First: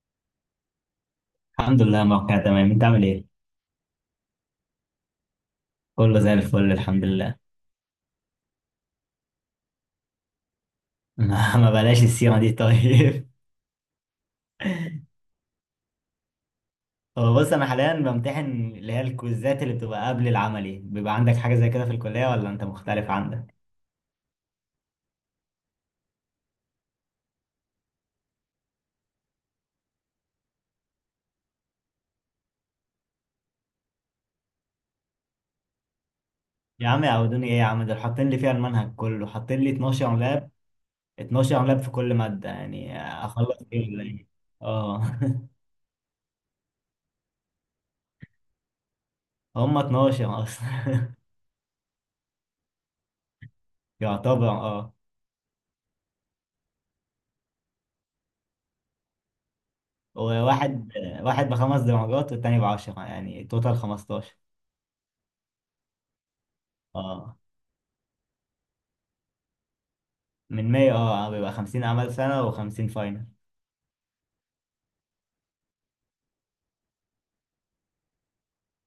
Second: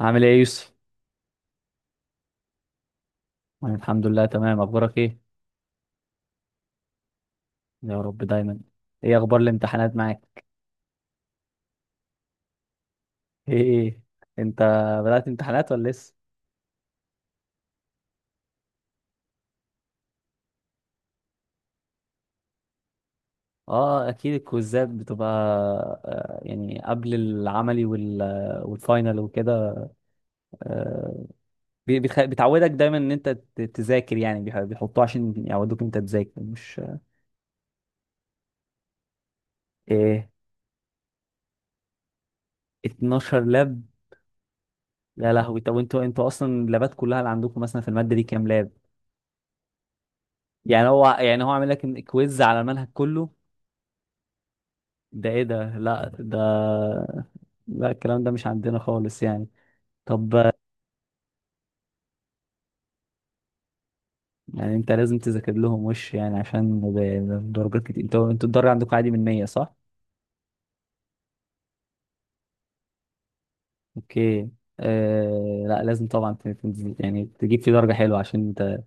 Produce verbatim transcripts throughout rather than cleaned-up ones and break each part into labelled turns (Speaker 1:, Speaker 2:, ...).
Speaker 1: عامل ايه يا يوسف؟
Speaker 2: الحمد لله، موقع تمام. انت عامل ايه؟
Speaker 1: أنا الحمد لله تمام، اخبارك ايه؟
Speaker 2: كله زي الفل الحمد لله.
Speaker 1: يا رب دايما. ايه اخبار الامتحانات معاك؟
Speaker 2: ما ما بلاش السيرة دي طيب.
Speaker 1: ايه، ايه، ايه. انت بدأت امتحانات ولا لسه؟
Speaker 2: هو بص، انا حاليا بمتحن اللي هي الكويزات اللي بتبقى قبل العملي. بيبقى عندك حاجة زي كده في الكلية ولا انت مختلف عندك؟
Speaker 1: اه، اكيد الكويزات بتبقى. آه، يعني قبل العملي وال والفاينل وكده. آه، بي- بتخ... بتعودك دايما ان انت ت- تذاكر، يعني بيح- بيحطوه عشان يعودوك انت تذاكر مش؟
Speaker 2: يا عم يعودوني ايه يا عم، دول حاطين لي فيها المنهج كله، حاطين لي اتناشر
Speaker 1: ايه.
Speaker 2: لاب. اتناشر لاب في كل مادة، يعني
Speaker 1: اتناشر
Speaker 2: اخلص
Speaker 1: لاب.
Speaker 2: ايه ولا ايه؟ اه.
Speaker 1: يا لهوي، طب انتوا انتوا اصلا اللابات كلها اللي عندكم مثلا في المادة دي كام لاب؟
Speaker 2: هم اتناشر
Speaker 1: يعني هو
Speaker 2: اصلا.
Speaker 1: يعني هو عامل لك كويز على المنهج كله.
Speaker 2: يعتبر اه.
Speaker 1: ده ايه ده، لا ده. لا، الكلام ده مش عندنا خالص يعني. طب،
Speaker 2: وواحد واحد بخمس درجات والتاني بعشرة، يعني توتال خمستاشر.
Speaker 1: يعني انت لازم تذاكر لهم وش يعني، عشان
Speaker 2: اه
Speaker 1: ب- درجات كتير. انتوا انتوا الدرجة عندكم عادي من مية صح؟
Speaker 2: من ماي اه آه، بيبقى خمسين اعمال سنه و50 فاينل.
Speaker 1: اوكي. آه، لا لازم طبعا ت- ت- يعني تجيب فيه درجة حلوة عشان انت،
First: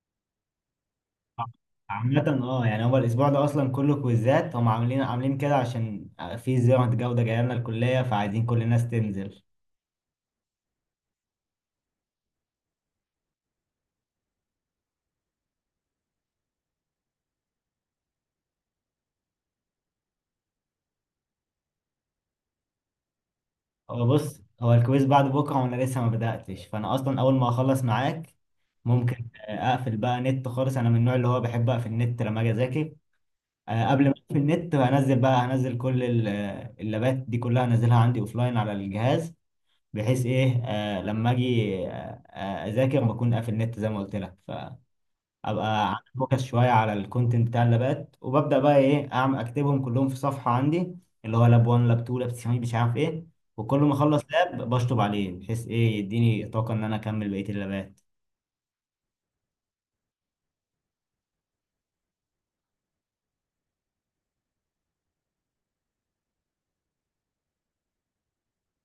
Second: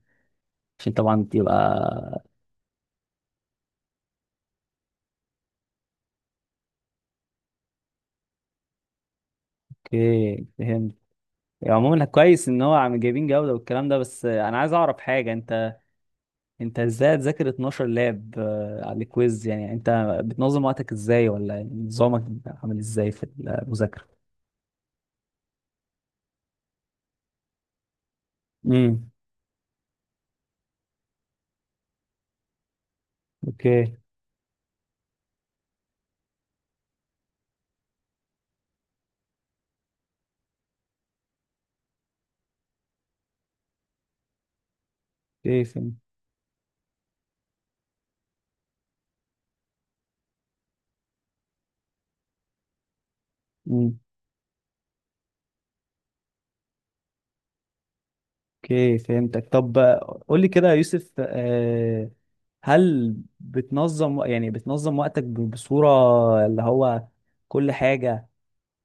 Speaker 1: عشان طبعا تبقى.
Speaker 2: عامة اه يعني هو الأسبوع ده أصلا كله كويزات، هم عاملين عاملين كده عشان في زيارة جودة جاية لنا الكلية، فعايزين كل الناس تنزل.
Speaker 1: اوكي فهمت. يعني عموما كويس ان هو عم جايبين جودة والكلام ده، بس انا عايز اعرف حاجة انت. انت ازاي تذاكر اثنا عشر لاب آه، على الكويز؟ يعني انت بتنظم وقتك ازاي، ولا يعني نظامك عامل ازاي في
Speaker 2: هو
Speaker 1: المذاكرة؟
Speaker 2: بص، هو الكويز بعد بكرة وأنا لسه ما بدأتش، فأنا أصلا أول ما أخلص معاك
Speaker 1: امم.
Speaker 2: ممكن آه، أقفل بقى نت خالص. أنا من النوع اللي هو بحب أقفل النت لما أجي أذاكر. آه،
Speaker 1: اوكي.
Speaker 2: قبل ما أقفل النت هنزل بقى، هنزل كل ال- آه، اللابات دي كلها، هنزلها عندي أوفلاين على الجهاز، بحيث ايه آه لما اجي آه آه، اذاكر بكون قافل النت زي ما قلت لك.
Speaker 1: اوكي
Speaker 2: فابقى
Speaker 1: فهمت.
Speaker 2: عامل فوكس شويه على الكونتنت بتاع اللابات، وببدا بقى ايه اعمل اكتبهم كلهم في صفحه عندي، اللي هو لاب واحد، لاب اتنين، لاب تلاته مش عارف ايه. وكل ما
Speaker 1: امم.
Speaker 2: اخلص لاب بشطب عليه، بحيث ايه يديني طاقه ان انا اكمل بقيه اللابات.
Speaker 1: اوكي فهمتك. طب آه، قول لي كده يا يوسف آه، هل بتنظم، يعني بتنظم وقتك ب- بصورة اللي هو كل حاجة،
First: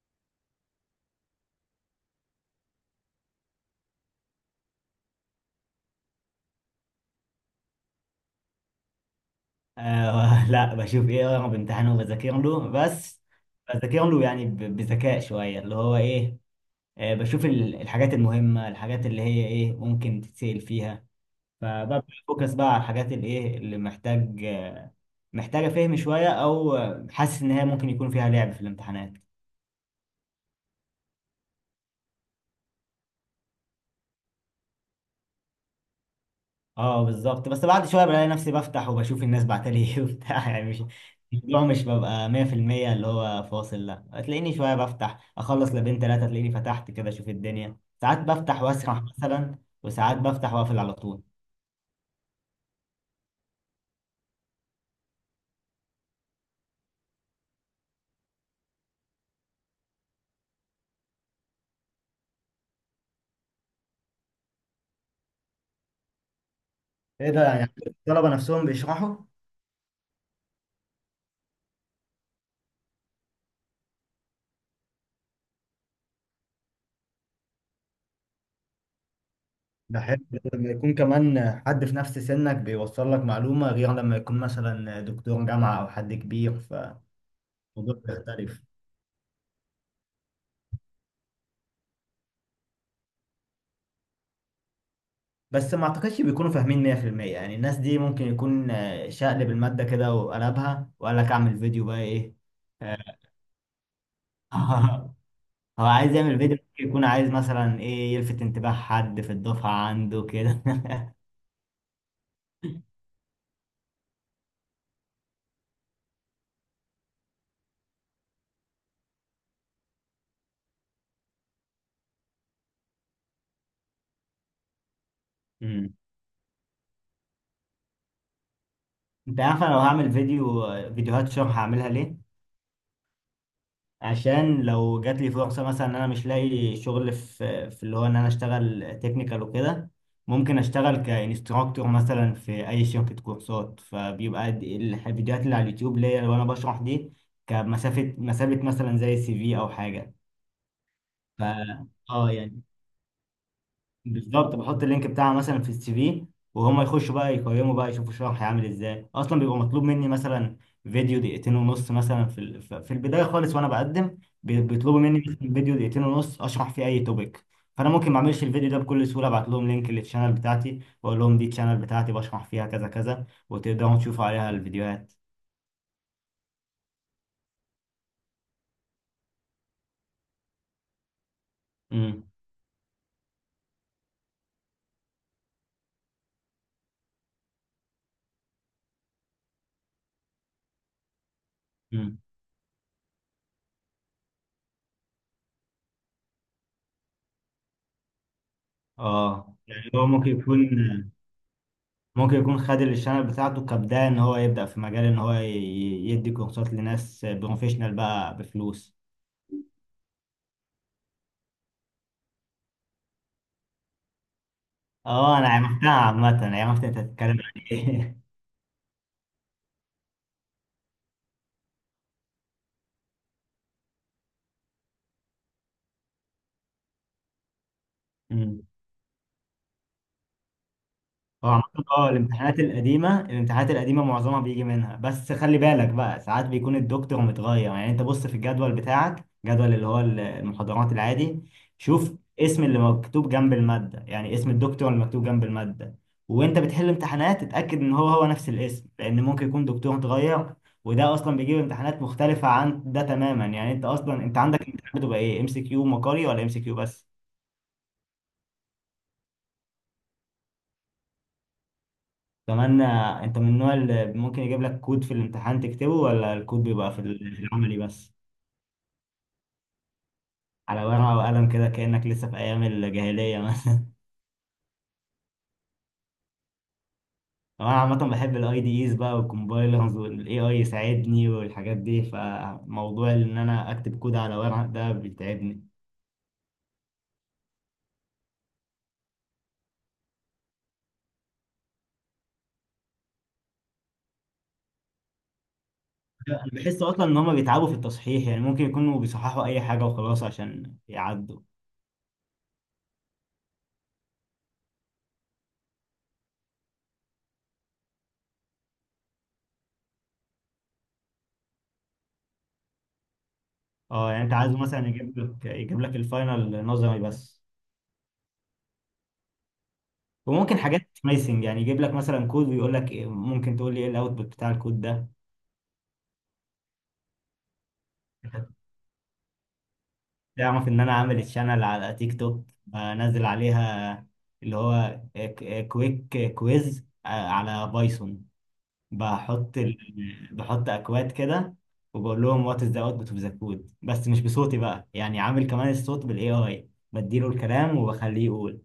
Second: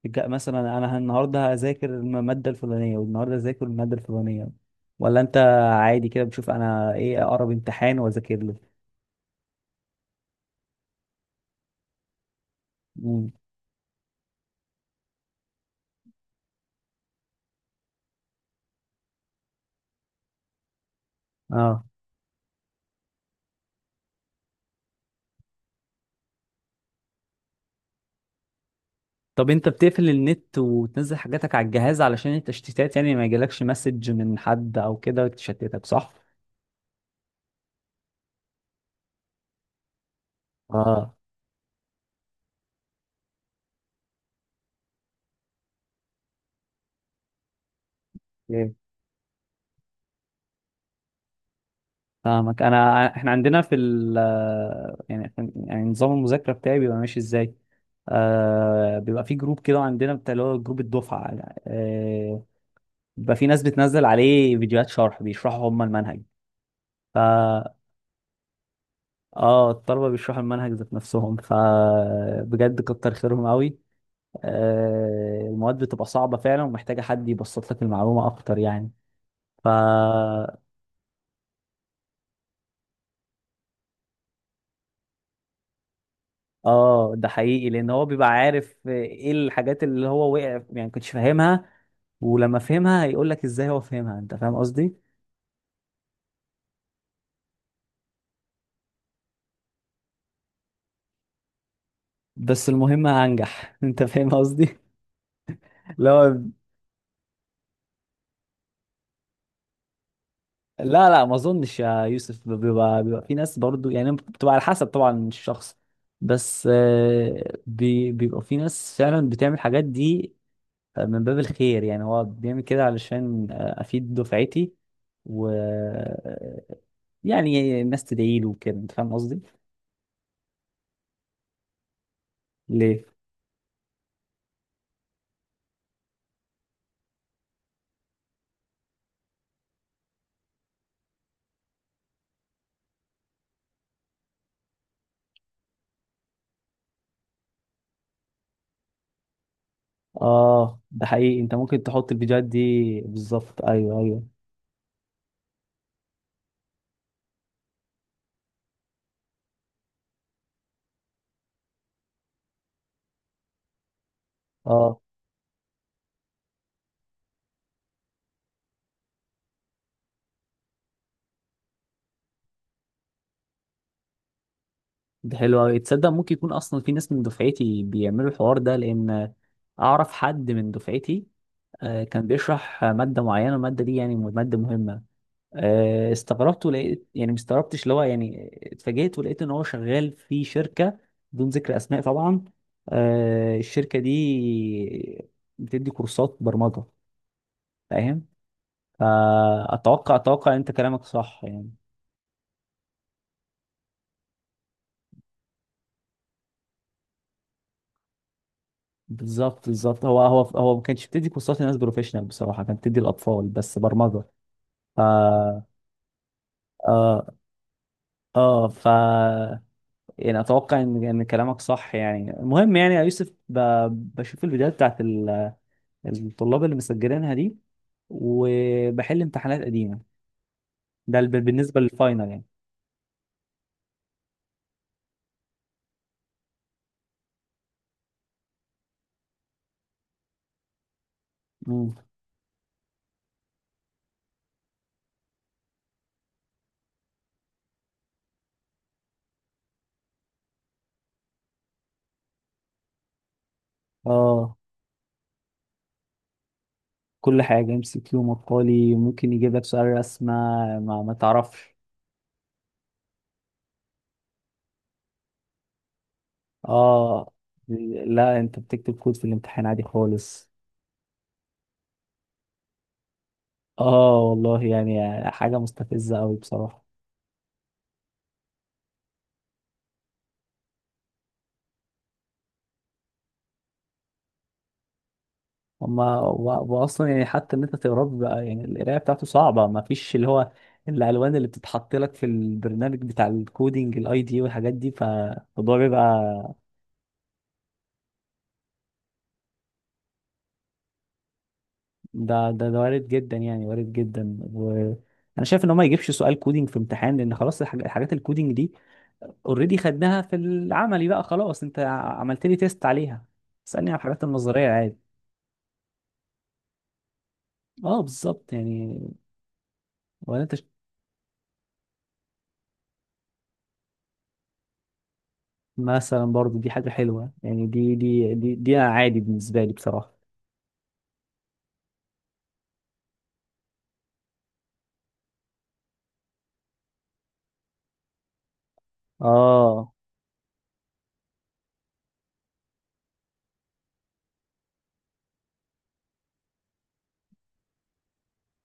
Speaker 1: جا- مثلا انا النهارده هذاكر المادة الفلانية والنهارده هذاكر المادة الفلانية، ولا انت عادي كده بتشوف انا ايه اقرب امتحان واذاكر
Speaker 2: آه لا، بشوف ايه اقرب امتحان وبذاكر له بس.
Speaker 1: له؟
Speaker 2: بذاكر له يعني ب- بذكاء شويه، اللي هو ايه، آه بشوف ال- الحاجات المهمه، الحاجات اللي هي ايه ممكن تتسال فيها.
Speaker 1: اه.
Speaker 2: فببدأ فوكس بقى على الحاجات الايه اللي محتاج، محتاجة فهم شوية او حاسس ان هي ممكن يكون فيها لعب في الامتحانات.
Speaker 1: طب انت بتقفل النت وتنزل حاجاتك على الجهاز علشان التشتيتات، يعني ما يجيلكش مسج من حد او كده تشتتك صح؟
Speaker 2: اه بالظبط. بس بعد شوية بلاقي نفسي بفتح وبشوف الناس بعتلي ايه. وبتاع يعني مش،
Speaker 1: اه.
Speaker 2: الموضوع مش ببقى مية في المية اللي هو فاصل، لا. تلاقيني شوية بفتح اخلص لابين تلاتة، تلاقيني فتحت كده اشوف الدنيا. ساعات بفتح
Speaker 1: مم.
Speaker 2: واسرح مثلا، وساعات بفتح واقفل على طول.
Speaker 1: فاهمك. انا احنا عندنا في ال، يعني، يعني نظام المذاكره بتاعي بيبقى ماشي ازاي؟ آه، بيبقى في جروب كده عندنا بتاع اللي هو جروب الدفعه. آه، بيبقى في ناس بتنزل عليه فيديوهات شرح، بيشرحوا هم المنهج. ف،
Speaker 2: ايه ده، يعني الطلبة نفسهم بيشرحوا؟
Speaker 1: اه الطلبه بيشرحوا المنهج ذات نفسهم، فبجد كتر خيرهم قوي. آه، المواد بتبقى صعبة فعلا ومحتاجة حد يبسط لك المعلومة أكتر يعني. ف،
Speaker 2: بحب لما يكون كمان حد في نفس سنك بيوصل لك معلومة، غير لما يكون مثلا دكتور جامعة أو حد كبير، فالموضوع
Speaker 1: اه ده حقيقي لأن هو بيبقى
Speaker 2: بيختلف.
Speaker 1: عارف ايه الحاجات اللي هو وقع يعني كنتش فاهمها، ولما فهمها هيقول لك ازاي هو فهمها. انت فاهم قصدي؟
Speaker 2: بس ما أعتقدش بيكونوا فاهمين مية في المية. يعني الناس دي ممكن يكون آه، شقلب المادة كده وقلبها وقال لك أعمل فيديو بقى إيه.
Speaker 1: بس المهم
Speaker 2: آه،
Speaker 1: هنجح. انت فاهم قصدي؟
Speaker 2: هو عايز يعمل
Speaker 1: لا،
Speaker 2: فيديو، ممكن يكون عايز مثلا إيه يلفت انتباه حد في الدفعة عنده كده.
Speaker 1: لا، لا، ما اظنش يا يوسف. بيبقى بيبقى في ناس برضو، يعني بتبقى على حسب طبعا الشخص. بس آه، بي- بيبقى في ناس فعلا بتعمل الحاجات دي من باب الخير، يعني هو بيعمل كده علشان آه، افيد دفعتي و،
Speaker 2: مم.
Speaker 1: يعني الناس تدعي له وكده. انت فاهم
Speaker 2: أنت
Speaker 1: قصدي؟
Speaker 2: عارف، أنا لو هعمل فيديو، فيديوهات شرح هعملها ليه؟
Speaker 1: ليه؟
Speaker 2: عشان لو جات لي فرصة مثلا ان انا مش لاقي شغل في في اللي هو ان انا اشتغل تكنيكال وكده، ممكن اشتغل كانستراكتور مثلا في اي شركة كورسات. فبيبقى د- الح- الفيديوهات اللي على اليوتيوب ليا، لو انا بشرح دي كمسافة مسافة مثلا زي سي في او حاجة.
Speaker 1: اه، ده حقيقي،
Speaker 2: ف
Speaker 1: انت ممكن تحط
Speaker 2: اه
Speaker 1: الفيديوهات دي
Speaker 2: يعني
Speaker 1: بالظبط، ايوه، ايوه.
Speaker 2: بالظبط بحط اللينك بتاعها مثلا في السي في، وهم يخشوا بقى يقيموا بقى يشوفوا شرح هيعمل ازاي اصلا. بيبقى مطلوب مني مثلا فيديو دقيقتين ونص، مثلا في ال- ف- في البدايه خالص وانا بقدم، بي- بيطلبوا
Speaker 1: اه،
Speaker 2: مني مثلا فيديو دقيقتين ونص اشرح فيه اي توبيك. فانا ممكن ما اعملش الفيديو ده بكل سهوله، ابعت لهم لينك للشانل بتاعتي واقول لهم دي الشانل بتاعتي بشرح فيها كذا كذا، وتقدروا تشوفوا عليها الفيديوهات.
Speaker 1: ده حلو قوي، تصدق ممكن يكون اصلا في ناس من دفعتي بيعملوا الحوار ده؟ لان اعرف حد من دفعتي آه،
Speaker 2: امم.
Speaker 1: كان بيشرح ماده معينه، الماده دي يعني ماده مهمه. آه، استغربت ولقيت، يعني ما استغربتش، اللي هو يعني اتفاجئت ولقيت ان هو شغال في شركه، بدون ذكر اسماء
Speaker 2: امم.
Speaker 1: طبعا. آه، الشركه دي بتدي كورسات برمجه. فاهم؟
Speaker 2: اه يعني هو
Speaker 1: فاتوقع
Speaker 2: ممكن
Speaker 1: اتوقع
Speaker 2: يكون،
Speaker 1: انت كلامك صح يعني.
Speaker 2: ممكن يكون خد الشانل بتاعته كبداية ان هو يبدأ في مجال ان هو ي- ي- يدي كورسات لناس بروفيشنال بقى بفلوس.
Speaker 1: بالظبط، بالظبط، هو هو هو ما كانش بتدي كورسات لناس بروفيشنال بصراحه، كانت بتدي الاطفال بس برمجه. ف
Speaker 2: اه انا
Speaker 1: اه.
Speaker 2: عرفتها، عامة عرفت انت بتتكلم عن ايه.
Speaker 1: اه ف، يعني اتوقع ان ان كلامك صح يعني. المهم يعني يا يوسف، ب... بشوف الفيديوهات بتاعت ال... الطلاب اللي مسجلينها دي، وبحل امتحانات قديمة، ده الب-
Speaker 2: هو عامة
Speaker 1: بالنسبة
Speaker 2: اه،
Speaker 1: للفاينل يعني.
Speaker 2: الامتحانات القديمة، الامتحانات القديمة معظمها بيجي منها، بس خلي بالك بقى ساعات بيكون الدكتور متغير. يعني انت بص في الجدول بتاعك، جدول اللي هو المحاضرات العادي،
Speaker 1: مم.
Speaker 2: شوف اسم اللي مكتوب جنب المادة، يعني اسم الدكتور اللي مكتوب جنب المادة، وانت بتحل امتحانات اتأكد ان هو هو نفس الاسم، لان ممكن يكون دكتور اتغير وده اصلا بيجيب امتحانات مختلفة عن ده تماما. يعني انت اصلا، انت
Speaker 1: اه،
Speaker 2: عندك امتحانات بتبقى ايه، ام سي كيو مقالي ولا ام سي كيو بس؟
Speaker 1: كل حاجة ام سي كيو مقالي، ممكن يجيب لك سؤال رسمة، ما, ما تعرفش.
Speaker 2: كمان آه، انت من النوع اللي ممكن يجيب لك كود في الامتحان تكتبه، ولا الكود بيبقى في
Speaker 1: اه.
Speaker 2: ال- في العملي بس؟
Speaker 1: لا، انت بتكتب كود في الامتحان عادي خالص.
Speaker 2: على ورقة وقلم كده، كأنك لسه في ايام الجاهلية مثلا.
Speaker 1: اه والله، يعني حاجة مستفزة قوي بصراحة.
Speaker 2: انا عامة بحب الاي دي ايز بقى والكومبايلرز والاي اي يساعدني والحاجات دي، فموضوع ان انا اكتب كود على ورق ده بيتعبني.
Speaker 1: هما و- واصلا يعني حتى ان انت تقراه بقى، يعني القرايه بتاعته صعبه، ما فيش اللي هو الالوان اللي بتتحط لك في البرنامج بتاع الكودينج، الاي دي والحاجات دي، فالموضوع
Speaker 2: انا
Speaker 1: بيبقى
Speaker 2: بحس اصلا ان هما بيتعبوا في التصحيح، يعني ممكن يكونوا بيصححوا اي حاجة وخلاص عشان يعدوا.
Speaker 1: ده ده ده وارد جدا، يعني وارد جدا. وانا شايف ان هو ما يجيبش سؤال كودينج في امتحان، لان خلاص الحاج- الحاجات الكودينج دي اوريدي خدناها في العملي بقى. خلاص، انت ع- عملت لي تيست عليها، اسالني على
Speaker 2: اه
Speaker 1: الحاجات
Speaker 2: يعني انت عايزه
Speaker 1: النظريه
Speaker 2: مثلا
Speaker 1: عادي.
Speaker 2: يجيب لك، يجيب لك الفاينل نظري بس.
Speaker 1: اه بالظبط يعني. ولا انت
Speaker 2: وممكن حاجات سمايسنج، يعني يجيب لك مثلا كود ويقول لك إيه- ممكن تقول لي ايه الاوتبوت بتاع الكود ده.
Speaker 1: مثلا برضو، دي حاجة حلوة يعني. دي دي دي, دي أنا عادي بالنسبة لي بصراحة.
Speaker 2: تعرف ان انا عامل الشانل على تيك توك بنزل عليها اللي هو كويك كويز على بايثون. بحط ال...
Speaker 1: آه.
Speaker 2: بحط اكواد كده، وبقول لهم وات از ذا اوتبوت اوف ذا كود، بس مش بصوتي بقى يعني عامل كمان الصوت بالاي اي بديله الكلام وبخليه يقول.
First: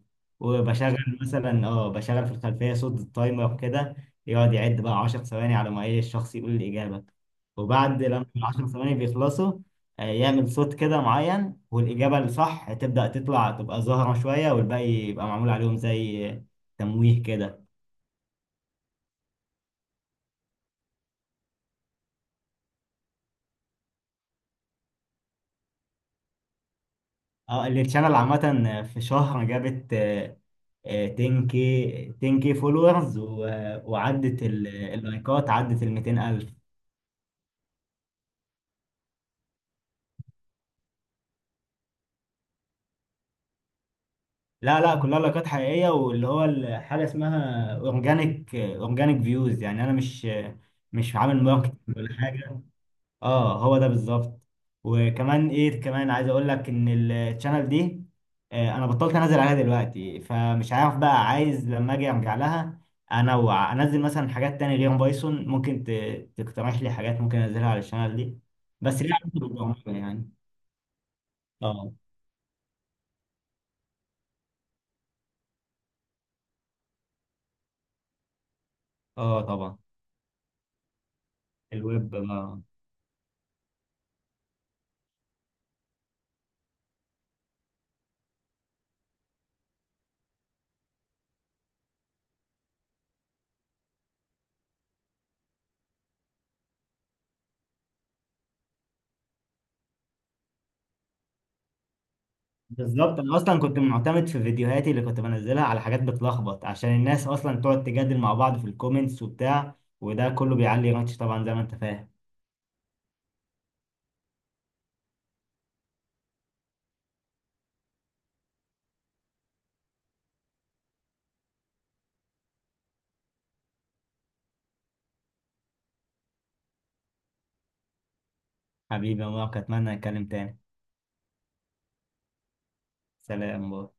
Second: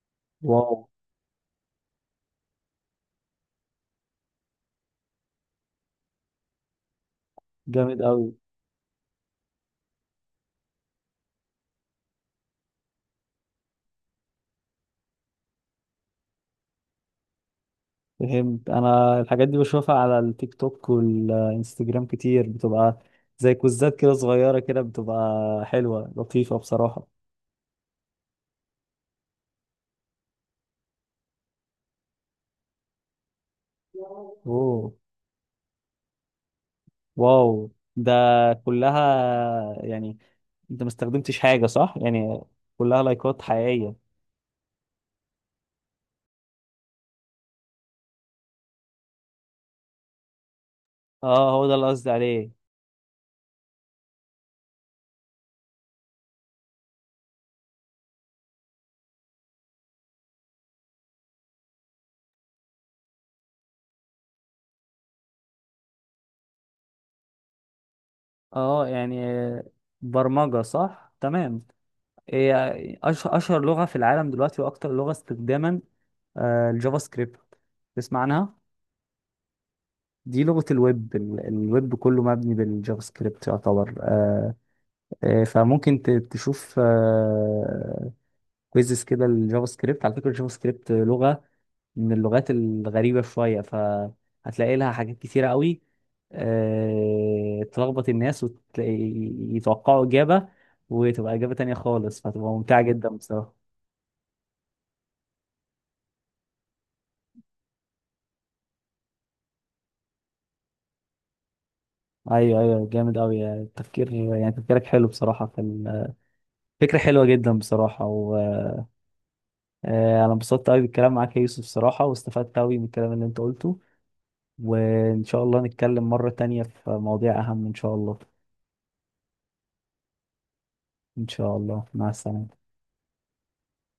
Speaker 1: واو.
Speaker 2: وبشغل مثلا اه بشغل في الخلفيه صوت التايمر كده، يقعد يعد بقى عشر ثواني على ما ايه الشخص يقول الاجابه.
Speaker 1: جامد
Speaker 2: وبعد لما
Speaker 1: أوي.
Speaker 2: ال عشر ثواني بيخلصوا آه، يعمل صوت كده معين، والاجابه الصح تبدا تطلع، تبقى ظاهره شويه والباقي يبقى معمول عليهم زي تمويه كده.
Speaker 1: فهمت، أنا الحاجات دي بشوفها على التيك توك والإنستجرام كتير، بتبقى زي كوزات كده صغيرة كده، بتبقى حلوة لطيفة بصراحة.
Speaker 2: اه التشانل عامة في شهر جابت آه، آه، عشرة كيه، عشرة كيه فولورز، وعدت ال-
Speaker 1: أوه،
Speaker 2: اللايكات عدت ال ميتين الف.
Speaker 1: واو. ده كلها يعني، أنت ما استخدمتش حاجة صح؟ يعني كلها لايكات حقيقية.
Speaker 2: لا لا، كلها لايكات حقيقية، واللي هو ال- حاجة اسمها اورجانيك، اورجانيك فيوز، يعني انا مش، مش عامل
Speaker 1: آه، هو ده اللي
Speaker 2: ماركتنج
Speaker 1: قصدي
Speaker 2: ولا
Speaker 1: عليه.
Speaker 2: حاجة. اه هو ده بالظبط. وكمان ايه كمان عايز اقول لك ان الشانل دي آه، انا بطلت انزل عليها دلوقتي، فمش عارف بقى، عايز لما اجي ارجع لها انوع انزل مثلا حاجات تانية غير بايثون. ممكن ت- تقترح لي حاجات ممكن انزلها على الشانل دي
Speaker 1: آه
Speaker 2: بس ليه
Speaker 1: يعني
Speaker 2: علاقة بالبرمجة يعني؟
Speaker 1: برمجة صح؟ تمام.
Speaker 2: اه.
Speaker 1: هي أش- اشهر لغه في العالم دلوقتي، واكتر لغه استخداما. آه، الجافا سكريبت، تسمع عنها؟
Speaker 2: اه طبعا.
Speaker 1: دي لغه الويب، ال- الويب
Speaker 2: الويب
Speaker 1: كله مبني
Speaker 2: بقى.
Speaker 1: بالجافا سكريبت يعتبر آه. آه، فممكن ت- تشوف كويزز كده الجافا سكريبت. على فكره الجافا سكريبت لغه من اللغات الغريبه شويه، فهتلاقي لها حاجات كتيره قوي آه، تلخبط الناس ويتوقعوا اجابه وتبقى اجابه تانية خالص، فتبقى ممتعه جدا
Speaker 2: بالظبط، انا
Speaker 1: بصراحه.
Speaker 2: اصلا كنت معتمد في فيديوهاتي اللي كنت بنزلها على حاجات بتلخبط، عشان الناس اصلا تقعد تجادل مع بعض في الكومنتس وبتاع، وده كله بيعلي رانش طبعا زي ما انت فاهم.
Speaker 1: ايوه، ايوه، جامد قوي يعني التفكير، يعني تفكيرك حلو بصراحه في ال- فكره حلوه جدا بصراحه. وانا انبسطت قوي بالكلام معاك يا يوسف بصراحه، واستفدت قوي من الكلام اللي انت قلته، وان شاء الله نتكلم مره تانية في مواضيع اهم ان شاء الله.
Speaker 2: حبيبي يا مارك، أتمنى نتكلم تاني.
Speaker 1: ان شاء الله، مع السلامه.
Speaker 2: سلام، باي.